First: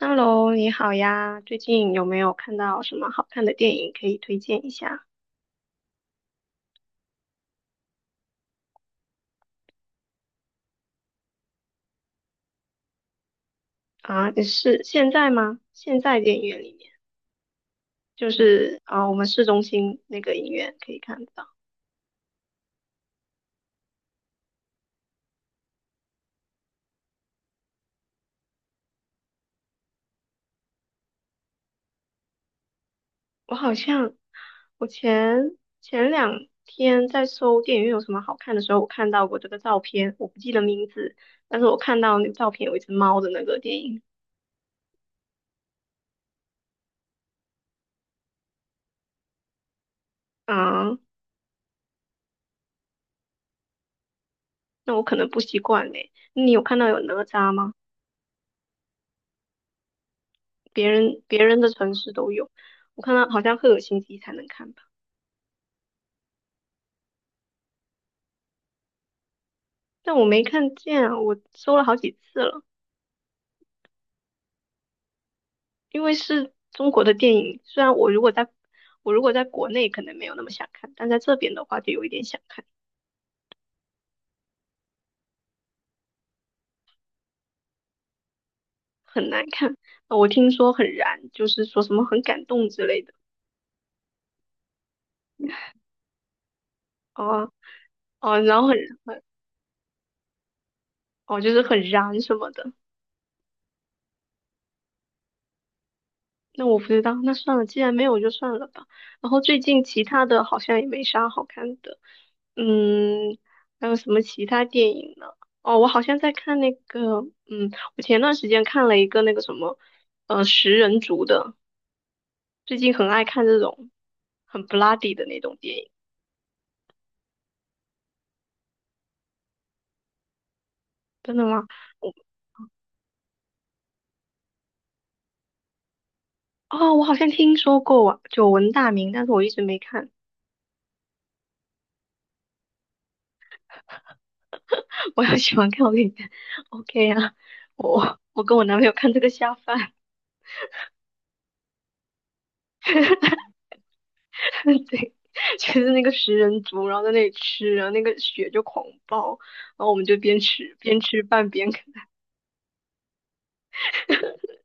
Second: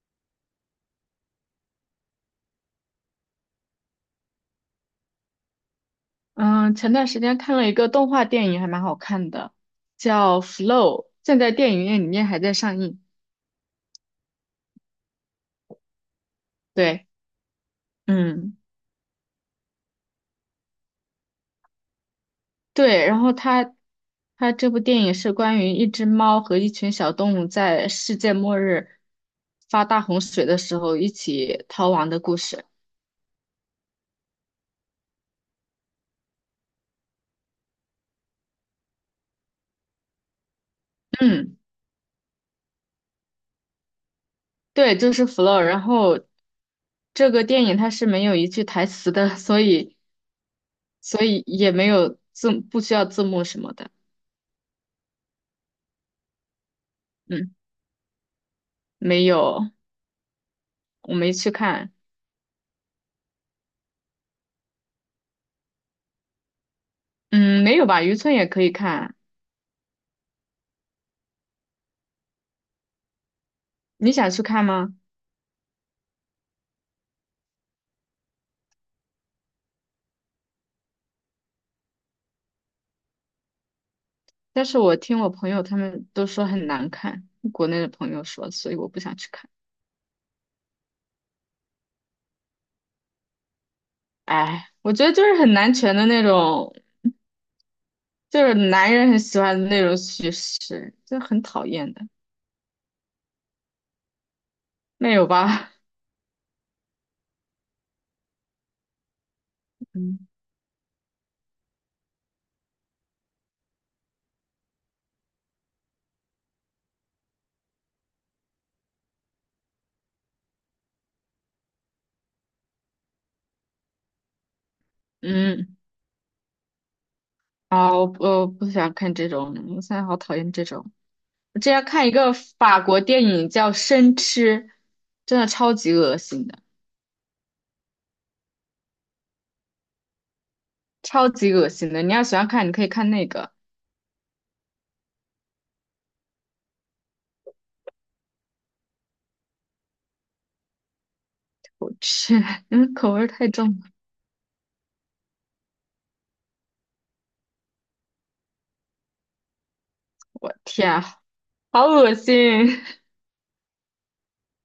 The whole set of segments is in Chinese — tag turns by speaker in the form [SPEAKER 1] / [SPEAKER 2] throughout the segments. [SPEAKER 1] Hello，你好呀，最近有没有看到什么好看的电影可以推荐一下？
[SPEAKER 2] 嗯，前段时间看了一个动画电影，还蛮好看的，叫《Flow》，现在电影院里面还在上映。
[SPEAKER 1] 啊，你是现在吗？现在电影院里面，
[SPEAKER 2] 对，
[SPEAKER 1] 就
[SPEAKER 2] 嗯，
[SPEAKER 1] 是啊，我们市中心那个影院可以看得到。
[SPEAKER 2] 对，然后它这部电影是关于一只猫和一群小动物在世界末日发大洪水的时候一起逃亡的故事。
[SPEAKER 1] 我好像我前两天在搜电影院有什么好看的时候，我看到过这个照片，我不记得名字，
[SPEAKER 2] 嗯，
[SPEAKER 1] 但是我看到那个照片有一只猫的那个电影。
[SPEAKER 2] 对，就是《Flow》，然后这个电影它是没有一句台词的，所以
[SPEAKER 1] 啊，
[SPEAKER 2] 所以也没有字，不需要字幕什么的。
[SPEAKER 1] 那我可能不习惯嘞。你有看到有哪吒
[SPEAKER 2] 嗯，
[SPEAKER 1] 吗？
[SPEAKER 2] 没有。
[SPEAKER 1] 别
[SPEAKER 2] 我
[SPEAKER 1] 人
[SPEAKER 2] 没
[SPEAKER 1] 别
[SPEAKER 2] 去
[SPEAKER 1] 人的城
[SPEAKER 2] 看，
[SPEAKER 1] 市都有。我看到好像赫尔辛基才能看吧，
[SPEAKER 2] 嗯，没有吧？渔村也可以看，
[SPEAKER 1] 但我没看见啊，我搜了好几次了，
[SPEAKER 2] 你想去看吗？
[SPEAKER 1] 因为是中国的电影，虽然我如果在国内可能没有那么想看，但在这边的话就有一点想看，
[SPEAKER 2] 但是我听我朋友他们都说很难看，国内的朋友说，所以我不想去
[SPEAKER 1] 很难
[SPEAKER 2] 看。
[SPEAKER 1] 看。我听说很燃，就是说什么很感动之类的。
[SPEAKER 2] 哎，我觉得就是很男权的那种，
[SPEAKER 1] 哦、哦、
[SPEAKER 2] 就是
[SPEAKER 1] 然后
[SPEAKER 2] 男人很
[SPEAKER 1] 很
[SPEAKER 2] 喜欢的那种叙事，就
[SPEAKER 1] 哦，
[SPEAKER 2] 很
[SPEAKER 1] 就是
[SPEAKER 2] 讨
[SPEAKER 1] 很
[SPEAKER 2] 厌的，
[SPEAKER 1] 燃什么的。
[SPEAKER 2] 没有吧？
[SPEAKER 1] 那我不知道，那算了，既然没有就算了吧。然后最近 其他
[SPEAKER 2] 嗯
[SPEAKER 1] 的好像也没啥好看的，嗯，还有什么其他电影呢？哦，我好像在看那个，嗯，我前段时间看了一个那个什么，食人族的，最近很爱看这种很 bloody 的那种电
[SPEAKER 2] 嗯，
[SPEAKER 1] 影。
[SPEAKER 2] 啊，我不想看这种，我现在好讨厌这种。
[SPEAKER 1] 真的
[SPEAKER 2] 我
[SPEAKER 1] 吗？
[SPEAKER 2] 之前看一
[SPEAKER 1] 我
[SPEAKER 2] 个法国电影叫《生吃》，真的超级恶心的，
[SPEAKER 1] 哦，我好像听说过啊，久闻大名，但是我一直没看。
[SPEAKER 2] 超级恶心的。你要喜欢看，你可以看那个。
[SPEAKER 1] 我要喜欢看，我给你看。OK 啊，我跟我男朋友看这个下饭。
[SPEAKER 2] 我去，因为口味儿太重了。
[SPEAKER 1] 对，就是那个食人族，然后在那里吃，然后那个血就狂爆，然后我们就
[SPEAKER 2] 我天
[SPEAKER 1] 边
[SPEAKER 2] 啊，
[SPEAKER 1] 吃饭边看。
[SPEAKER 2] 好恶心！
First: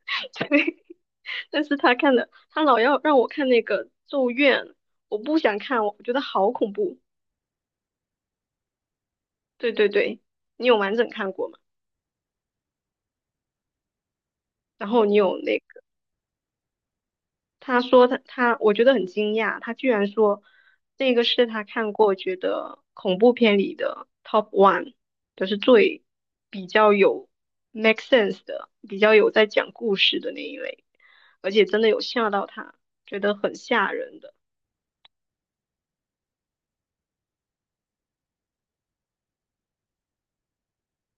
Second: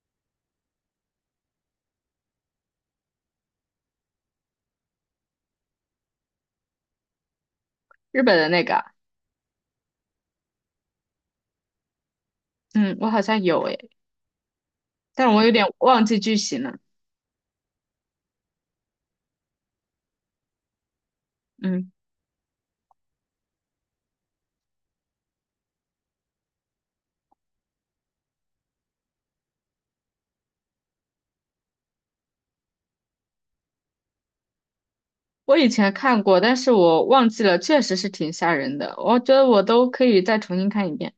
[SPEAKER 1] 对，但是他看的，他老要让我看那个《咒怨》，我不想看，我觉得好恐怖。
[SPEAKER 2] 日本的那个啊，
[SPEAKER 1] 对对对，你有完整看过吗？
[SPEAKER 2] 嗯，我好像有诶，
[SPEAKER 1] 然后你
[SPEAKER 2] 但
[SPEAKER 1] 有
[SPEAKER 2] 我有
[SPEAKER 1] 那
[SPEAKER 2] 点忘记剧情了。
[SPEAKER 1] 他说，我觉得很惊讶，他居然说这个是他
[SPEAKER 2] 嗯，
[SPEAKER 1] 看过觉得恐怖片里的 top one,就是最比较有 make sense 的，比较有在讲故事的那一类，而且真的有吓到他，觉得很吓人的。
[SPEAKER 2] 我以前看过，但是我忘记了，确实是挺吓人的。我觉得我都可以再重新看一遍。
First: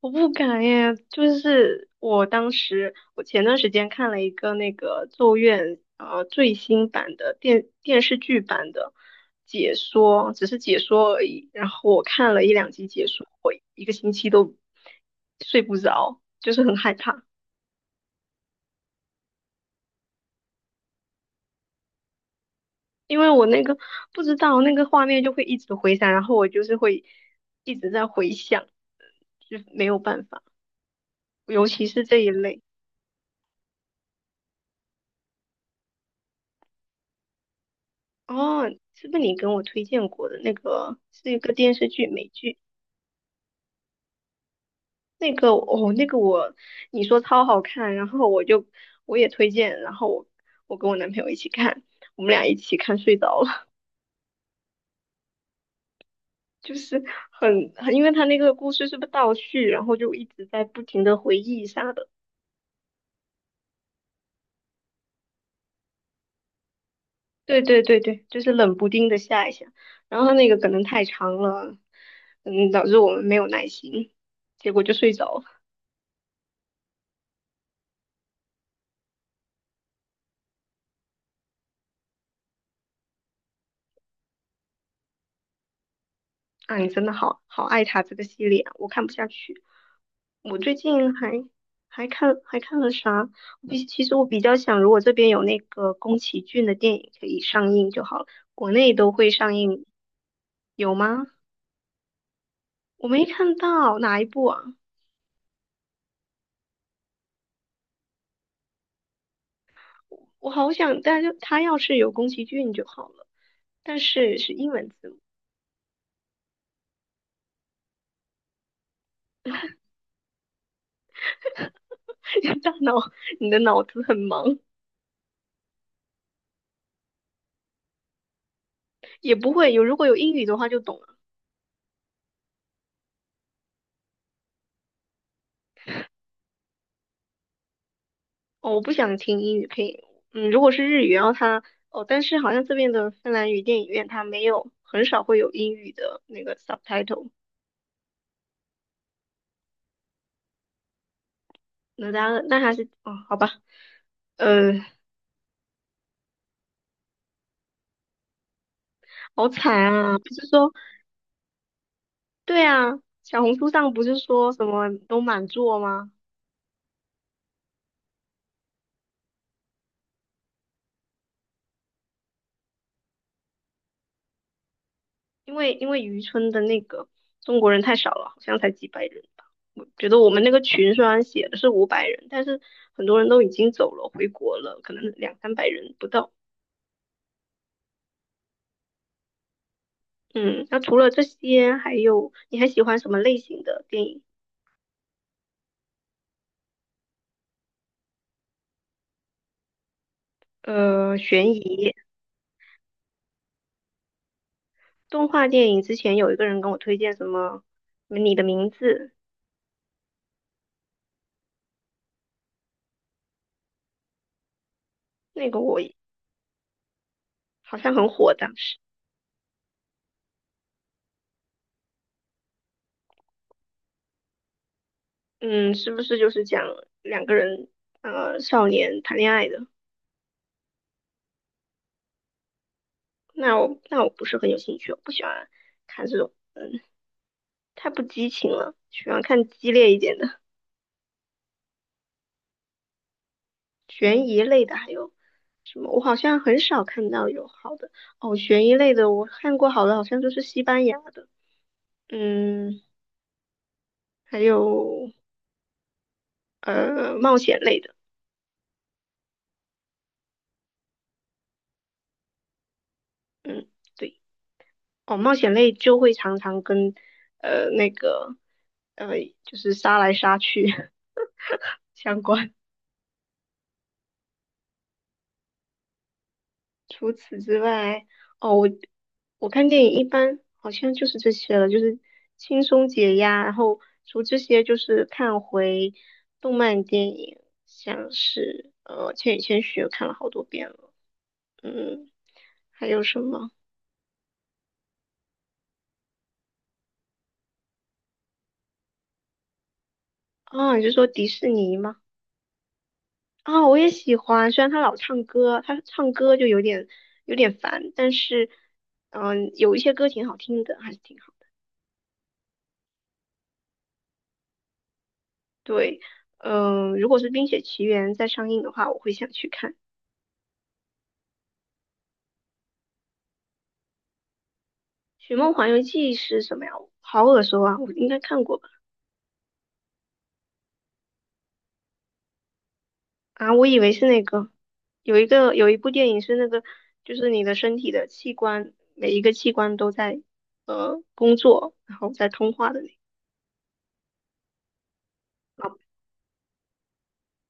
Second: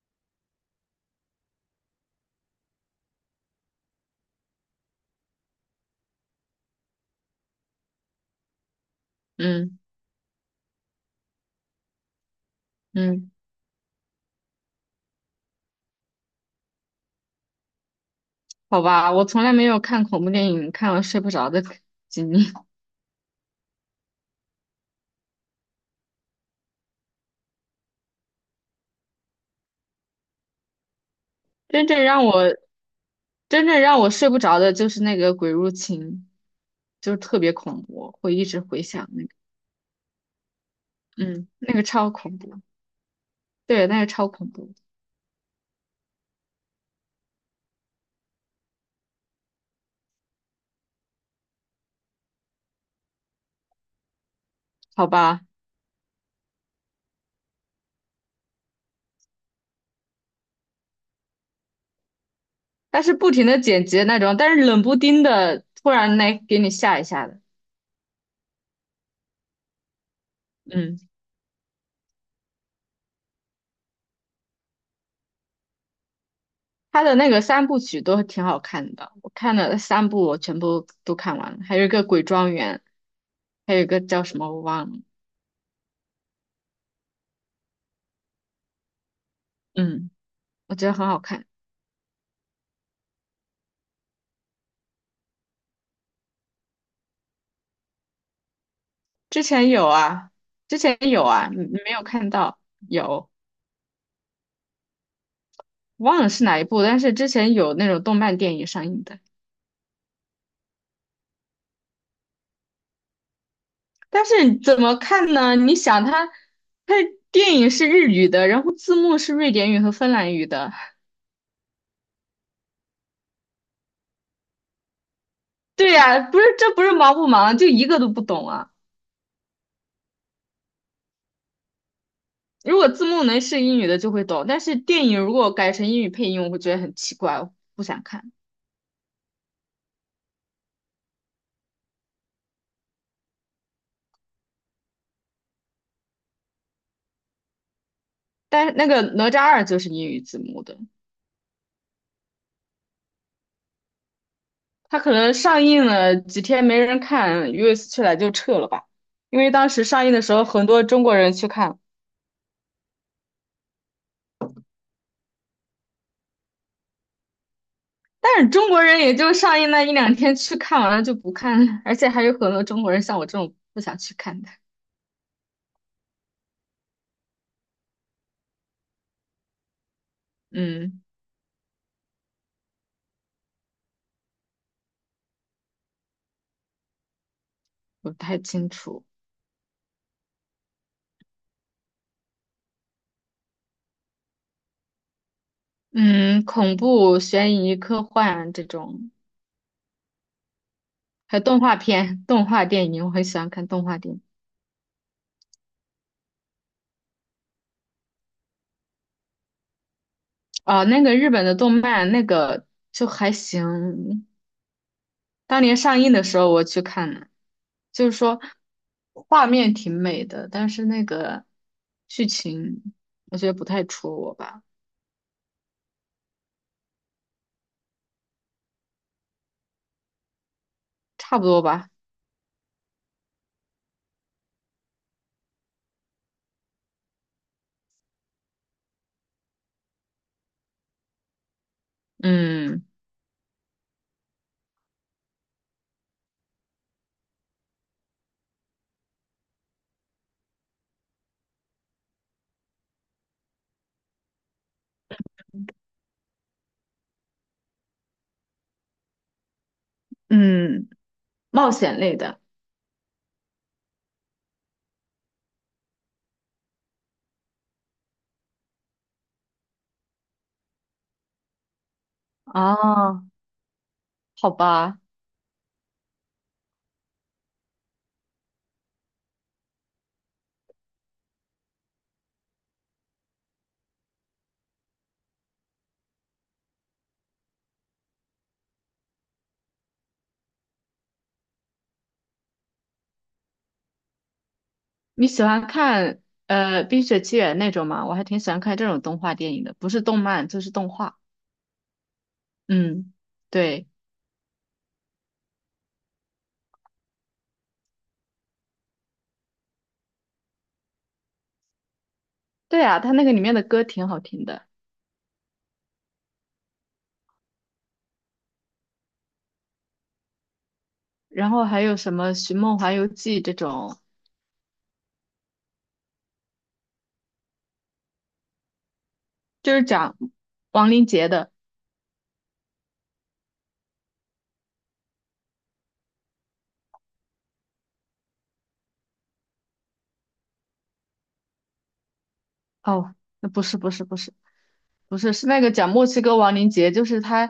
[SPEAKER 1] 我不敢耶，就是我当时，我前段时间看了一个那个咒怨最新版的电视剧版的解
[SPEAKER 2] 嗯
[SPEAKER 1] 说，只是解说而已。然后我看了一两集解说，
[SPEAKER 2] 嗯，
[SPEAKER 1] 我一个星期都睡不着，就是很害怕，
[SPEAKER 2] 好吧，我从来没有看恐怖电影看了睡不着的 经历。
[SPEAKER 1] 因为我那个不知道那个画面就会一直回闪，然后我就是会一直在回想，就没有办法，尤
[SPEAKER 2] 真
[SPEAKER 1] 其是
[SPEAKER 2] 正
[SPEAKER 1] 这
[SPEAKER 2] 让
[SPEAKER 1] 一
[SPEAKER 2] 我
[SPEAKER 1] 类。
[SPEAKER 2] 真正让我睡不着的就是那个《鬼入侵》，就是特别恐怖，会一直
[SPEAKER 1] 哦，
[SPEAKER 2] 回
[SPEAKER 1] 是
[SPEAKER 2] 想
[SPEAKER 1] 不是
[SPEAKER 2] 那个，
[SPEAKER 1] 你跟我推荐过的那个是一
[SPEAKER 2] 嗯，
[SPEAKER 1] 个电
[SPEAKER 2] 那个
[SPEAKER 1] 视剧，
[SPEAKER 2] 超
[SPEAKER 1] 美
[SPEAKER 2] 恐
[SPEAKER 1] 剧？
[SPEAKER 2] 怖。对，那个超恐怖，
[SPEAKER 1] 那个哦，那个我你说超好看，然后我也推荐，然后我跟我男朋友一起看，我们俩一起看睡着了。
[SPEAKER 2] 好吧？
[SPEAKER 1] 就是很，因为他那个故事是不是倒叙，然后就一直在不停的回忆啥的。
[SPEAKER 2] 但是不停的剪辑那种，但是冷不丁的突然来给你吓一吓的，
[SPEAKER 1] 对，就是冷不丁的下一下，然后他那个可能
[SPEAKER 2] 嗯，
[SPEAKER 1] 太长了，嗯，导致我们没有耐心，结果就睡着了。
[SPEAKER 2] 他的那个三部曲都挺好看的，我看了三部，我全部都看完了，还有一个《鬼庄园》，还有一个叫什么我忘了，
[SPEAKER 1] 啊，你真的好爱他这个系列啊，我看不下去。
[SPEAKER 2] 嗯，
[SPEAKER 1] 我最
[SPEAKER 2] 我觉得很
[SPEAKER 1] 近
[SPEAKER 2] 好
[SPEAKER 1] 还
[SPEAKER 2] 看。
[SPEAKER 1] 还看了啥？其实我比较想，如果这边有那个宫崎骏的电影可以上映就好了，国内都会
[SPEAKER 2] 之
[SPEAKER 1] 上
[SPEAKER 2] 前
[SPEAKER 1] 映，
[SPEAKER 2] 有啊，之
[SPEAKER 1] 有
[SPEAKER 2] 前有
[SPEAKER 1] 吗？
[SPEAKER 2] 啊，你没有看到，
[SPEAKER 1] 我没
[SPEAKER 2] 有，
[SPEAKER 1] 看到哪一部啊？
[SPEAKER 2] 忘了是哪一部，但是之前有那种动漫电影上映的。
[SPEAKER 1] 我好想，但是他要是有宫崎骏就好了，但
[SPEAKER 2] 但
[SPEAKER 1] 是是
[SPEAKER 2] 是
[SPEAKER 1] 英
[SPEAKER 2] 怎
[SPEAKER 1] 文
[SPEAKER 2] 么
[SPEAKER 1] 字母。
[SPEAKER 2] 看呢？你想它，它电影是日语的，然后字幕是瑞典语和芬兰语的。
[SPEAKER 1] 大脑你的脑子很忙，
[SPEAKER 2] 对呀，不是，这不是忙不忙，就一个都不懂啊。
[SPEAKER 1] 也不会有，如果有英语的话就懂了。
[SPEAKER 2] 如果字幕能是英语的就会懂，但是电影如果改成英语配音，我会觉得很奇怪，我不想看。
[SPEAKER 1] 哦，我不想听英语配音。嗯，如果是日语，然后它哦，但是好像这边的芬兰语电影院它没有，很少会有英语的那个 subtitle。
[SPEAKER 2] 但是那个哪吒二就是英语字幕的，
[SPEAKER 1] 那当然那还是哦，好吧，呃，
[SPEAKER 2] 它可能上映了几天没人看，US 去来就撤了吧，因
[SPEAKER 1] 好
[SPEAKER 2] 为当
[SPEAKER 1] 惨
[SPEAKER 2] 时上映
[SPEAKER 1] 啊！
[SPEAKER 2] 的
[SPEAKER 1] 不
[SPEAKER 2] 时候
[SPEAKER 1] 是
[SPEAKER 2] 很
[SPEAKER 1] 说
[SPEAKER 2] 多中国人去看。
[SPEAKER 1] 对啊，小红书上不是说什么都满座吗？
[SPEAKER 2] 但是中国人也就上映那一两天去看完了就不看了，而且还有很多中国人像我这种不想去看的。
[SPEAKER 1] 因为渔村的那个中国人太少了，好像才几百人吧。我觉得我们那个群
[SPEAKER 2] 嗯，
[SPEAKER 1] 虽然写的是五百人，但是很多人都已经走了，回国了，可能两三百人不到。
[SPEAKER 2] 我不太清楚。
[SPEAKER 1] 嗯，那除了这些，还有你还喜欢什么类型的电影？
[SPEAKER 2] 嗯，恐怖、悬疑、科幻这种，
[SPEAKER 1] 呃，
[SPEAKER 2] 还有
[SPEAKER 1] 悬
[SPEAKER 2] 动画
[SPEAKER 1] 疑、
[SPEAKER 2] 片、动画电影，我很喜欢看动画电影。
[SPEAKER 1] 动画电影。之前有一个人跟我推荐什么《你的名字》，
[SPEAKER 2] 哦，那个日本的动漫，那个就还行。
[SPEAKER 1] 那个
[SPEAKER 2] 当年
[SPEAKER 1] 我
[SPEAKER 2] 上映的时候我去看了，
[SPEAKER 1] 好像
[SPEAKER 2] 就
[SPEAKER 1] 很
[SPEAKER 2] 是
[SPEAKER 1] 火，
[SPEAKER 2] 说
[SPEAKER 1] 的。
[SPEAKER 2] 画面挺美的，但是那个剧情我觉得不太戳我吧，
[SPEAKER 1] 嗯，是不是就是讲两个人少年谈恋爱的？
[SPEAKER 2] 差不多吧。
[SPEAKER 1] 那我不是很有兴趣，我不喜欢看这种，太不激情了，喜欢看激烈一点的。
[SPEAKER 2] 嗯
[SPEAKER 1] 悬疑类的还有什么？我好像很少看到有好的哦，悬疑类的我看过好的，好像就是西班牙的，嗯，还有冒险类的，
[SPEAKER 2] 嗯，冒险类的
[SPEAKER 1] 嗯，对，哦，冒险类就会常常跟呃那个呃就是杀来杀去 相关。
[SPEAKER 2] 哦，好吧，
[SPEAKER 1] 除此之外，哦，我看电影一般好像就是这些了，就是轻松解压。然后除这些，就是看回动漫电影，像是《千与千寻》看了好多遍了，嗯，还有什么？
[SPEAKER 2] 你喜欢看《冰雪奇缘》那种吗？我还挺喜欢看这种动画电影的，不是动漫就是
[SPEAKER 1] 啊？你
[SPEAKER 2] 动
[SPEAKER 1] 就说
[SPEAKER 2] 画。
[SPEAKER 1] 迪士尼吗？
[SPEAKER 2] 嗯，
[SPEAKER 1] 啊，我
[SPEAKER 2] 对
[SPEAKER 1] 也喜欢，虽然他老唱歌，他唱歌就有点烦，但是嗯、有一些歌挺好听的，还是挺好。
[SPEAKER 2] 对啊，它那个里面的歌挺好听的，
[SPEAKER 1] 对，嗯、如果是《冰雪奇缘》在上映的话，我会想去看。
[SPEAKER 2] 然后还有什么《寻梦环游记》这种，
[SPEAKER 1] 《寻梦环游记》是什么呀？好耳熟啊，我应该看过吧？
[SPEAKER 2] 就是讲王林杰的。
[SPEAKER 1] 啊，我以为是那个，有一部电影是那个，就是你的身体的器官，每一个器官都在工作，然后在通话的那
[SPEAKER 2] 哦，那不是不是不是。不是，是那个
[SPEAKER 1] 个。
[SPEAKER 2] 讲墨西哥亡灵节，就是他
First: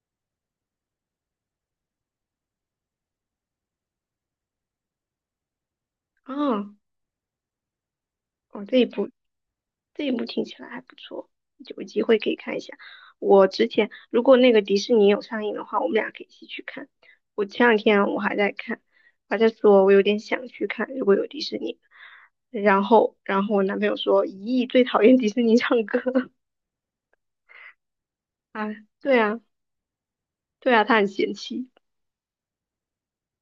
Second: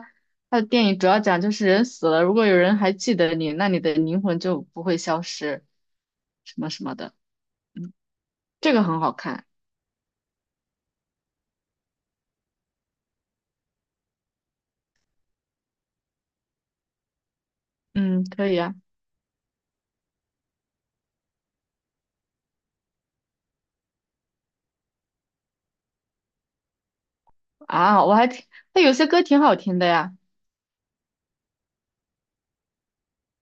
[SPEAKER 2] 他的电影主要讲就是人死了，如果有人还记得你，那你的灵魂就不会消失，什
[SPEAKER 1] 啊，
[SPEAKER 2] 么什么的，
[SPEAKER 1] 哦，
[SPEAKER 2] 这个很好看。
[SPEAKER 1] 这一部听起来还不错，有机会可以看一下。我之前如果那个迪士尼有上映的话，我们俩可以一起去看。我前两天我
[SPEAKER 2] 嗯，
[SPEAKER 1] 还
[SPEAKER 2] 可
[SPEAKER 1] 在
[SPEAKER 2] 以啊。
[SPEAKER 1] 看，还在说我有点想去看，如果有迪士尼。然后我男朋友说，咦，最讨厌迪士尼唱歌
[SPEAKER 2] 啊，我还听
[SPEAKER 1] 啊，
[SPEAKER 2] 他有些
[SPEAKER 1] 对
[SPEAKER 2] 歌
[SPEAKER 1] 啊，
[SPEAKER 2] 挺好听的呀，
[SPEAKER 1] 对啊，他很嫌弃。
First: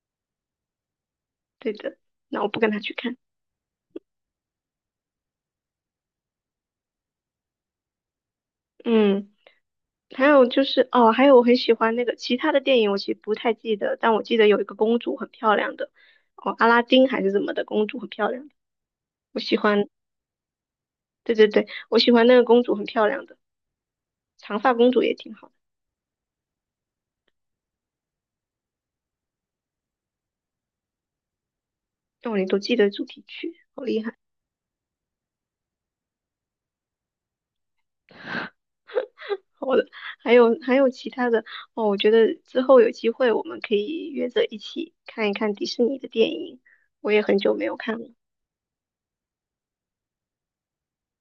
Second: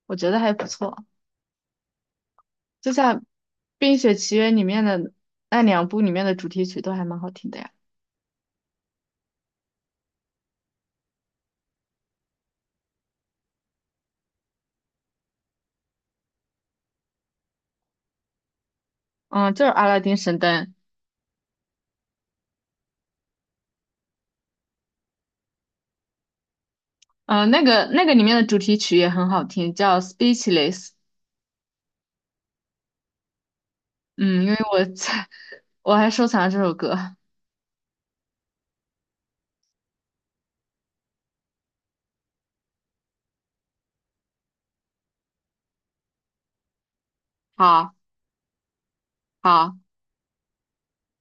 [SPEAKER 2] 我觉得还不错，
[SPEAKER 1] 对的，那我不跟他
[SPEAKER 2] 就
[SPEAKER 1] 去看。
[SPEAKER 2] 像《冰雪奇缘》里面的那两部里面的主题曲都还蛮好听的呀。
[SPEAKER 1] 嗯，还有就是哦，还有我很喜欢那个其他的电影，我其实不太记得，但我记得有一个公主很漂亮的，哦，阿拉丁还是怎么的，公主很漂亮的，我
[SPEAKER 2] 嗯，
[SPEAKER 1] 喜
[SPEAKER 2] 就是《阿
[SPEAKER 1] 欢。
[SPEAKER 2] 拉丁神灯》，
[SPEAKER 1] 对，我喜欢那个公主很漂亮的，长发公主也挺好
[SPEAKER 2] 嗯，那个里面的主题曲也很好听，叫《Speechless》。
[SPEAKER 1] 的，哦，你都记得主题曲，好厉害。
[SPEAKER 2] 嗯，因为我在 我还收藏了这首歌。
[SPEAKER 1] 好的，还有其他的哦，我觉得之后有机会我们可以约着一起看一看迪士尼的电影，我也很久没有
[SPEAKER 2] 好。
[SPEAKER 1] 看了。
[SPEAKER 2] 好，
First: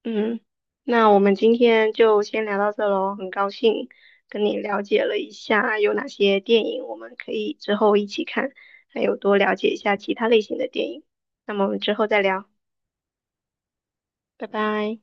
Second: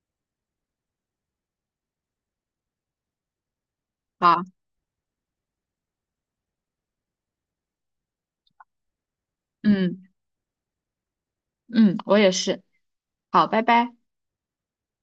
[SPEAKER 1] 嗯，那我们今天就先聊到这喽。很高兴跟
[SPEAKER 2] 好，
[SPEAKER 1] 你了解了一下有哪些电影我们可以之后一起看，还有多了解一下
[SPEAKER 2] 嗯
[SPEAKER 1] 其他类型的电影。那么我们之
[SPEAKER 2] 嗯，
[SPEAKER 1] 后
[SPEAKER 2] 我
[SPEAKER 1] 再
[SPEAKER 2] 也
[SPEAKER 1] 聊，
[SPEAKER 2] 是，好，拜拜。
[SPEAKER 1] 拜拜。